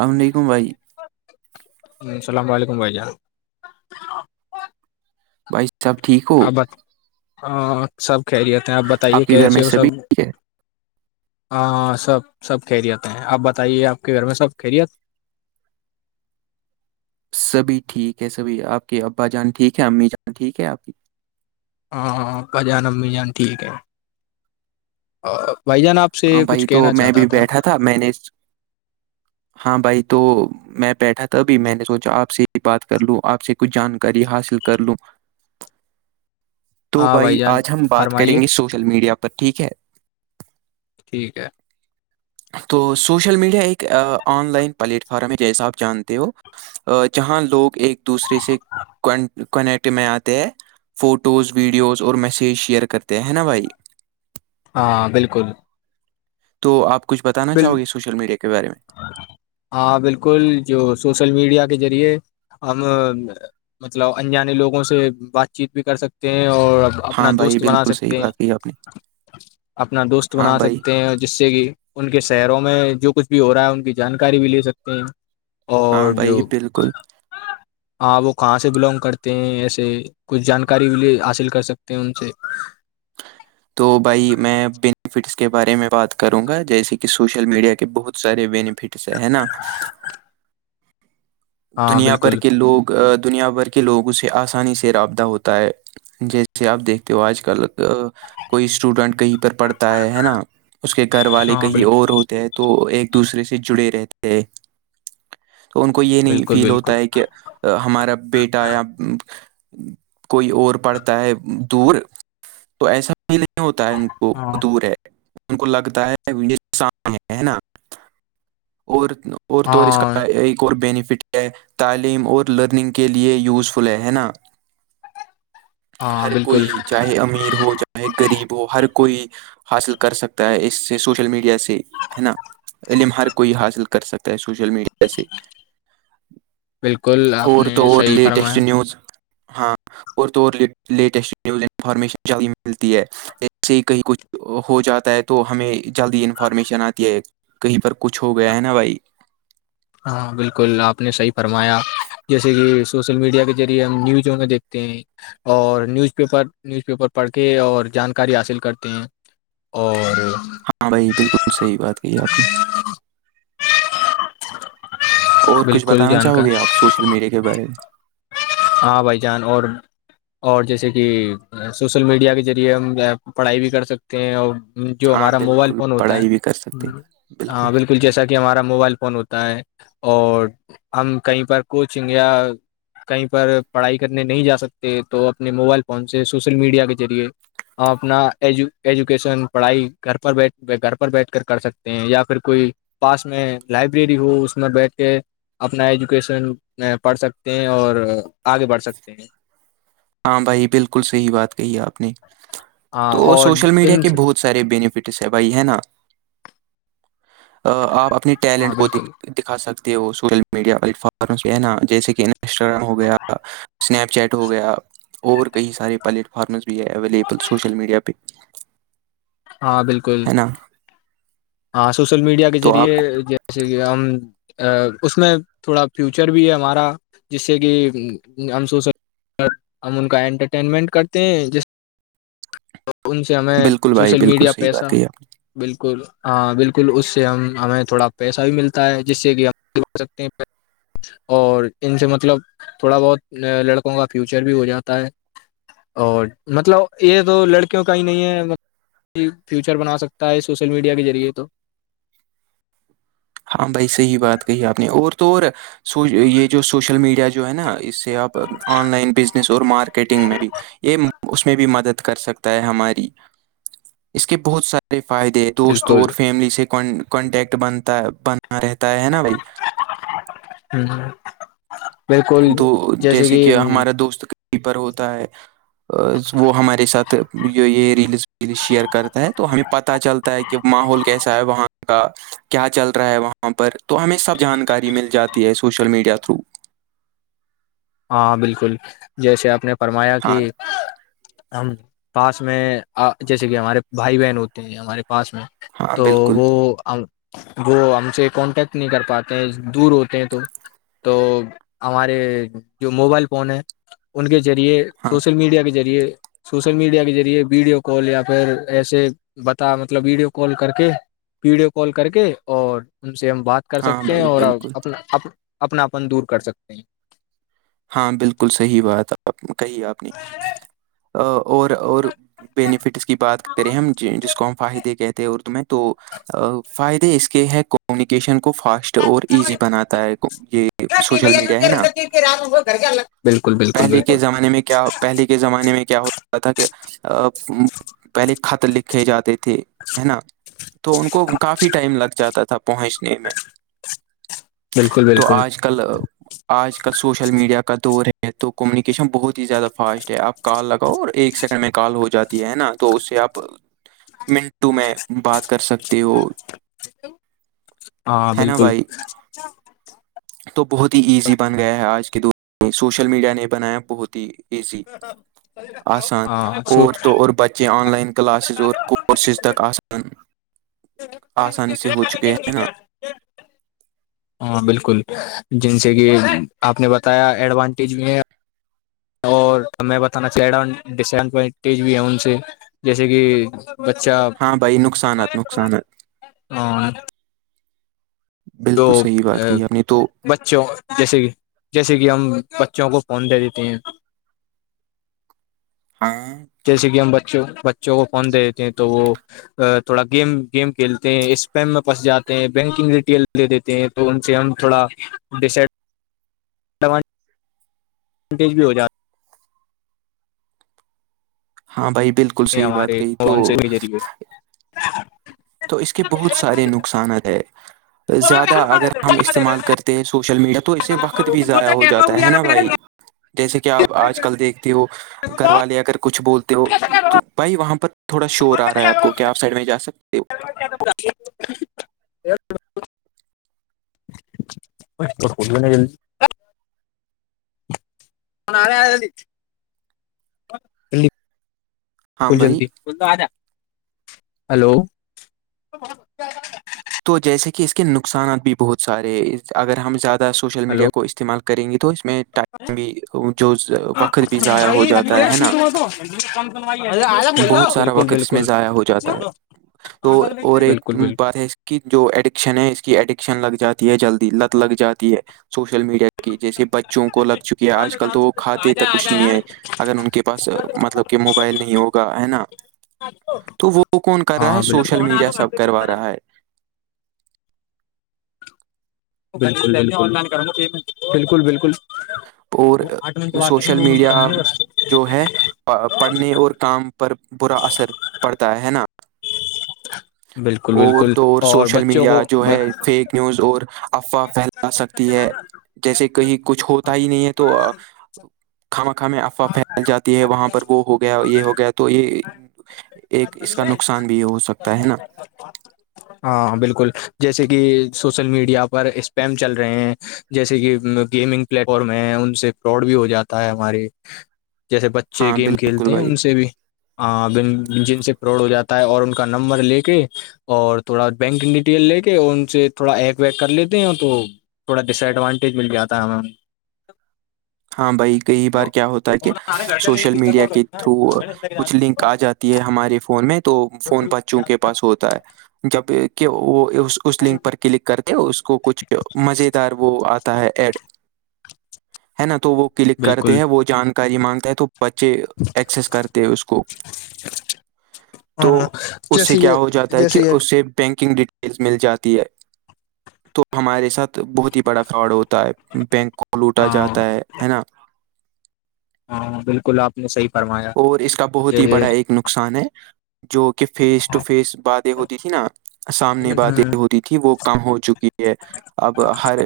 السلام علیکم بھائی ہ السلام علیکم بھائی جان بائیس [unintelligible] سب ٹھیک ہو آپ ب ہاں سب خہریت ہیں آپ بتائیے کے گھر میں کیسے ہو سب سبھی ٹھیک [unintelligible] ہے ہاں سب سب خیریت ہیں آپ بتائیے آپ کے گھر میں سب خیریت سبھی ٹھیک ہے سبھی آپ کے ابا جان ٹھیک ہے امی جان ٹھیک ہے آپ کی ہاں ہاں ابا جان امی جان ٹھیک ہے بھائی جان آپ سے ہاں کچھ بھائی تو کہنا میں چاہتا بھی بیٹھا تھا میں نے [inaudible] ہاں بھائی تو میں بیٹھا تھا ابھی میں نے سوچا آپ سے بات کر لوں آپ سے کچھ جانکاری حاصل کر لوں تو ہاں بھائی جان آج ہم بات فرمائیے کریں گے سوشل میڈیا پر ٹھیک ہے ٹھیک ہے تو سوشل میڈیا ایک آن لائن پلیٹ فارم ہے جیسا آپ جانتے ہو جہاں لوگ ایک دوسرے سے کونیکٹ میں آتے ہیں فوٹوز ویڈیوز اور میسیج شیئر کرتے ہیں نا بھائی ہاں بالکل تو آپ کچھ بتانا بال چاہو گے سوشل میڈیا کے بارے میں ہاں بالکل جو سوشل میڈیا کے ذریعے ہم مطلب ان جانے لوگوں سے بات چیت بھی کر سکتے ہیں اور اپنا ہاں بھائی دوست بنا بالکل صحیح سکتے ہیں بات کی آپ نے اپنا دوست ہاں بنا بھائی سکتے ہیں جیسے کہ ان کے شہروں میں جو کچھ بھی ہو رہا ہے ان کی جانکاری بھی لے سکتے ہیں ہاں اور بھائی جو بالکل ہاں وہ کہاں سے بلونگ کرتے ہیں ایسے کچھ جانکاری بھیے حاصل کر سکتے ہیں ان سے [inaudible] تو بھائی میں بینیفٹس کے بارے میں بات کروں گا جیسے کہ سوشل میڈیا کے بہت سارے بینیفٹ سے ہے نا ہاں دنیا بھر بالکل کے لوگ دنیا بھر کے لوگوں سے آسانی سے رابطہ ہوتا ہے جیسے آپ دیکھتے ہو آج کل کوئی اسٹوڈینٹ کہیں پر پڑھتا ہے ہے نا اس کے گھر والے ہاں کہیں بالکل اور ہوتے ہیں تو ایک دوسرے سے جڑے رہتے ہیں ان کو یہ نہیں بالکل فیل بالکل ہوتا ہے کہ ہمارا بیٹا یا کوئی اور پڑتا ہے دور تو ایسا فیل نہیں ہوتا ہے ان کو ہاں دور ہے ان کو لگتا ہے یہ سمنے ہے نا اور اور تو اور اس ہاں کا ایک اور بینیفٹ یہ تعلیم اور لرننگ کے لئے یوزفل ہے ہے نا ہاں ہر بالکل کوئی چاہے امیر ہو چاہے چاہے غریب ہو ہر کوئی حاصل کر سکتا ہے اس سے سوشل میڈیا سے ہے نا علم ہر کوئی حاصل کر سکتا ہے سوشل میڈیا سے بالکل آپ اور تو نے اور صحیح فرمایا لیٹسٹ نیوز ہاں اور تو اور لیٹسٹ نیوز انفارمیشن جلدی ملتی ہے ایسے ہی کہیں کچھ ہو جاتا ہے تو ہمیں جلدی انفارمیشن آتی ہے کہیں پر کچھ ہو گیا ہے نا بھائی ہاں بالکل آپ نے صحیح فرمایا جیسے کہ سوشل میڈیا کے ذریعے ہم نیوز میں دیکھتے ہیں اور نیوز پیپر نیوز پیپر پڑھ کے اور جانکاری حاصل کرتے ہیں اور ہاں بھائی بالکل صحیح بات کہی آپ نے اور کچھ بالکل بتانا جانکار چاہو گے آپ سوشل میڈیا کے بارے میں ہاں بھائی جان اور اور جیسے کہ سوشل میڈیا کے ذریعے ہم پڑھائی بھی کر سکتے ہیں اور جو ہاں ہمارا موبائل بالکل فون ہوتا پڑھائی بھی کر ہے سکتے ہاں بالکل اسکل جیسا کہ ہمارا موبائل فون ہوتا ہے اور ہم کہیں پر کوچنگ یا کہیں پر پڑھائی کرنے نہیں جا سکتے تو اپنے موبائل فون سے سوشل میڈیا کے ذریعے ہم اپنا ایجو ایجوکیشن پڑھائی گھر پر بیھ گھر پر بیٹھ کر کر سکتے ہیں یا پھر کوئی پاس میں لائبریری ہو اس میں بیٹھ کے اپنا ایجوکیشن پڑھ سکتے ہیں اور آگے بڑھ سکتے ہیں ہاں بھائی بالکل صحیح بات کہی آپ نے ہاں تو اور سوشل میڈیا ان کے سے بہت سارے بینیفٹس ہیں بھائی ہے نا آپ اپنی ہاں ٹیلنٹ کو بالکل دکھا سکتے ہو وہ سوشل میڈیا پلیٹ فارم پ ہے نا جیسے کہ نا انسٹاگرام ہو گیا سنیپ چیٹ ہو گیا اور کئی سارے پلیٹ فارمز بھی آ اییلیبل سوش مڈیا پہ ہاں بالکل ہے نا ہاں سوشل میڈیا کے تو آپ ذریعے کو جیسے کہ ہم اس میں تھوڑا فیوچر بھی ہے ہمارا جس سے کہ ہم سوچ س ہم ان کا انٹرٹینمنٹ کرتے ہیں جس تو ان سے ہمیں بالکل بھائی سوشل بالکل میڈیا صحیح پیسہ بات کہی آپ بالکل ہاں بالکل اس سے ہم ہمیں تھوڑا پیسہ بھی ملتا ہے جس سے کہ ہم سکتے ہیں اور ان سے مطلب تھوڑا بہت لڑکوں کا فیوچر بھی ہو جاتا ہے اور مطلب یہ تو لڑکیوں کا ہی نہیں ہے فیوچر بنا سکتا ہے سوشل میڈیا کے ذریعے تو ہاں بھائی صحیح بات کہی آپ نے اور تو اور سو یہ جو سوشل میڈیا جو ہے نا اس سے اپ آن لائن بزنس اور مارکیٹنگ میں بھی یہ اس میں بھی مدد کر سکتا ہے ہماری اس کے بہت ساریے فائدے دوست بالکل اور فیملی سے کانٹیکٹ بنتا بنا رہتا ہے نا بھائی ہوں بالکل تو جیسے کہ ہمارا دوست کیپر ہوتا ہے وہ ہمارے ساتھ یہ یہ ریلز ویل شیئر کرتا ہے تو ہمیں پت چلتا ہے کہ کہ ماحول کیسا ہے وہاں کا کیا چل رہا ہے وہاں پر تو ہمیں سب جانکاری مل جاتی ہے سوشل میڈیا تھرو ہاں بالکل جیسے آپ نے فرمایا کہ ہاں ہم پاس میں جیسے کہ ہمارے بھائی بہن ہوتے ہیں ہمارے پاس میں ہاں تو بالکل وہ وہ ہم سے کانٹیکٹ نہیں کر پاتے ہیں دور ہوتے ہیں تو تو ہمارے جو موبائل فون ہیں ان کے ذریعے ہاں سوشل میڈیا کے ذریعے سوشل میڈیا کے ذریعے ویڈیو کال یا پھر ایسے بتا مطلب ویڈیو کال کر کے ویڈیو کال کر کے اور ان سے ہم بات کر ہاں سکتے ہیں بھائی اور بالکل اپناپن دور کر سکتے ہیں ہاں بالکل صحیح بات آپ کہی آپ نے اور اور بینیفٹس کی بات کریں ہم جسکو ہم فاہد کہتے ہیں اردو میں تو فائدے اس کے ہیں کمیونکیشن کو فاسٹ اور ایزی بناتا ہے یہ سوشل میڈیا ہے نا رام ہوگا گھر کے الگ پہلے کے زمانے میں کیا پہلے کے زمانے میں کیا ہوتا تھا کہ پہلے خط لکھے جاتے تھے تھے ہے نا تو ان کو کافی ٹائم لگ جاتا تھا پہنچنے میں بالکل تو بالکل آج کل آج کل س سوشل میڈیا کا دور ہے تو کمیونیکیشن بہت ہی زیادہ فاسٹ ہے آپ کال لگاؤ اور ایک سیکنڈ میں کال ہو جاتی ہے نا تو اس سے آپ منٹو میں بات کر سکتے ہو ہاں ہے نا بالکل بھائی تو بہت ہی ایزی بن گیا ہے آج کے دور میں سوشل میڈیا نے بنایا بہت ہی ایسی آسان ہاں سو اور تووں اور بچ یہ آن لائن کلاسز اور کورسز تک آسان آسانی سے ہو چکے ہیں نا [inaudible] ہاں بالکل جن سے کہ آپ نے بتایا ایڈوانٹیج بھی ہے اور میں بتانا چاہ رہا ہوں ڈس ایڈوینٹیج بھی ہے ان سے جیسے کہ بچہ ہاں بھائی نقصانات نقصانات ہاں [unintelligible] تو بالکل صحیح بات کہی آپ نے تو بچوں جیسے کہ جیسے کہ ہم بچوں کو فون دے دیتے ہیں ہاں تو جیسے کہ ہم بچوں بچوں کو فون دے دیتے ہیں تو وہ تھوڑا گیم گیم کھیلتے ہیں اسپیم میں پن جاتے ہیں بینکنگ ڈیٹیل لے دیتے ہیں تو ان سے ہم تھوڑا ڈیسائڈ [unintelligible] وج بھی ہو جات ہے ہاں بھائی بالکل ہیں صحیح بات ہمارے کہی تو فون سے ذریعے تو اس کے بہت سارے نقصانات ہے زیادہ اگر ہم استعمال کرتے ہیں سوشل میڈیا پر تو اسے وقت بھی ضائع ہو جاتا ہے نا بھائی جیسے کہ آپ آج کل دیکھتے ہو گھر والے اگر کچھ بولتے ہو تو بھائی وہاں پر تھوڑا شور آ رہا ہے آپ کو کیا آپ سائڈ میں جا سکتے ہو [unintelligible] [unintelligible] [unintelligible] [unintelligible] ہاں بھائی جلدی ہلو تو جیسے کہ اس کے نقصانات بھی بہت سارے ہیں اگر ہم زیادہ سوشل ہلو میڈیا کو استعمال کریں گے تو اس میں ٹائم بھی جو وقت بھی ضائع ہو جاتا ہے نا [unintelligible] بہت سارا بالکل وقت اس میں بالکل ضائع ہو جاتا ہے تو اور ایک بالکل بات ہے اس کی جو ایڈکشن ہے اس کی ایڈکشن لگ جاتی ہے جلدی لت لگ جاتی ہے سوشل میڈیا کی جیسے بچوں کو لگ چکی ہے آج کل تو کھاتے تک کچھ نہیں ہے اگر ان کے پاس مطلب کہ موبائل نہیں ہوگا ہے نا تو وہ کون کر رہا ہاں ہے سوشل میڈیا سب بالکل کروا رہا ہے [unintelligible] بالکل بالکل اور آٹھ منٹ وات نہیں سوشل دو منٹ ک میڈیا بتے جو ہے پڑھنے اور کام پر برا اثر پڑتا ہے ہے نا بالکل اور بالکل تو اور سوشل بچوں میڈیا کو جو ب- ہے فیک نیوز اور افواہ پھیلا سکتی ہے جیسے کہیں کچھ ہوتا ہی نہیں ہے تو خامخا افواہ پھیل جاتی ہے وہاں پر وہ ہو گیا یہ ہو گیا تو یہ ایک اس کا نقصان بھی یہ ہو سکتا ہے نا ہاں بالکل جیسے کہ سوشل میڈیا پر اسپیم چل رہے ہیں جیسے کہ گیمنگ پلیٹ فارم ہے ان سے پراڈ بھی ہو جاتا ہے ہمارے جیسے بچے ہاں گیم بالکل کھیلتے ہیں بھائی ان سے بھی ہاں جن سے پروڈ ہو جاتا ہے اور ان کا نمبر لے کے اور تھوڑا بینک ڈیٹیل لے کے اور ان سے تھوڑا ایک ویک کر لیتے ہیں تو تھوڑا ڈسڈوانٹیج مل جاتا ہمیں ہاں بھائی کئی بار کیا ہوتا ہے کہ سوشل میڈیا کے تھرو کچھ لنک آ جاتا یہ ہمارے فون میں تو فون بچوں کے پاس ہوتا ہے جب کہ وہ اس اس لنک پر کلک کر کے اس کو کچھ مزے دار وہ آتا ہے ایڈ ہے نا تو وہ کلک کرتے بالکل ہیں وہ جانکاری مانگتا ہے تو بچے ایکسس کرتے ہیں اس کو تو ہاں اس سے جیسے یہ کیا ہو جاتا ہے کہ جیسے یہ اسے بینکنگ ڈیٹ مل جاتی ہے تو ہمارے ساتھ بہت ہی بڑا فراڈ ہوتا ہے بینک کو لوٹا ہاں جاتا ہے ہے نا ہاں بالکل آپ نے صحی فرمایا اور اس کا بہت ہی یہ بڑا ایک نقصان ہے جو کہ فیس ٹو فیس باتیں ہوتی تھی نا سامنے باتیں ہوتی تھی وہ کم ہو چکی ہے اب ہر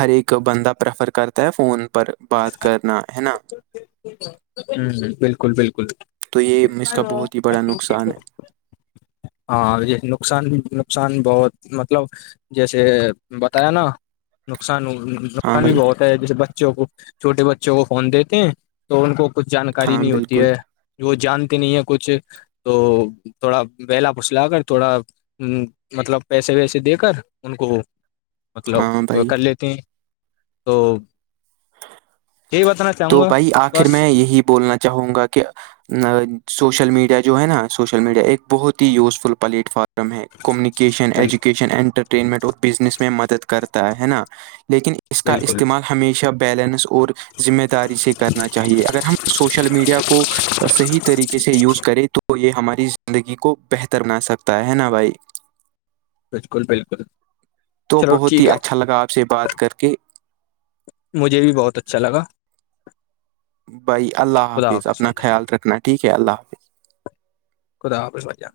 ہر ایک بندہ پرریفر کرتا ہے فون پر بات کرنا ہے نا ہمم بالکل بالکل تو یہ اس کا بہت ہی بڑا نقصان ہے ہاں یہ نقصان نقصان بہت مطلب جیسے بتایا نا نقصان ہاں نقصان بھی بھائی بہت ہے جیسے بچوں کو چھوٹے بچوں کو فون دیتے ہیں تو ان کو کچھ جانکاری ہاں نہیں ہوتی بالکل ہے وہ جانتے نہیں ہیں کچھ تو تھوڑا بہلا پسلا کر تھوڑا ہمم مطلب پیسے ویسے دے کر ان کو مطلب ہاں بھائی کر لیتی ہیں تو یہ وتن تو بھائی آخر میں یہی بولنا چاہوں گا کہ سوشل میڈیا جو ہے نا سوشل میڈیا ایک بہت ہی یوزفل پلیٹ فارم ہے کمیونیکیشن بالکل ایجوکیشن اٹر ٹرینمنٹ اور بزنس میں مدد کرتا ہے نا لیکن اس کا بالکل استعمال ہمیشہ بیلنس اور ذمہ داری سے کرنا چاہیے اگر ہم سوشل میڈیا کو صحیح طریقے سے یوز کریں تو تو یہ ہماری زندگی کو بہتر بنا سکتا ہے نا بھائی بالکل بالکل تو چلو بہت ٹھیک ہی ہے اچھا لگا آپ سے بات کر کے مجھے بھی بہت اچھا لگا بھائی اللہ خدا حافظ اپنا بھائی جان خیال رکھنا ٹھیک ہے اللہ حافظ خدا حافظ بھائی جان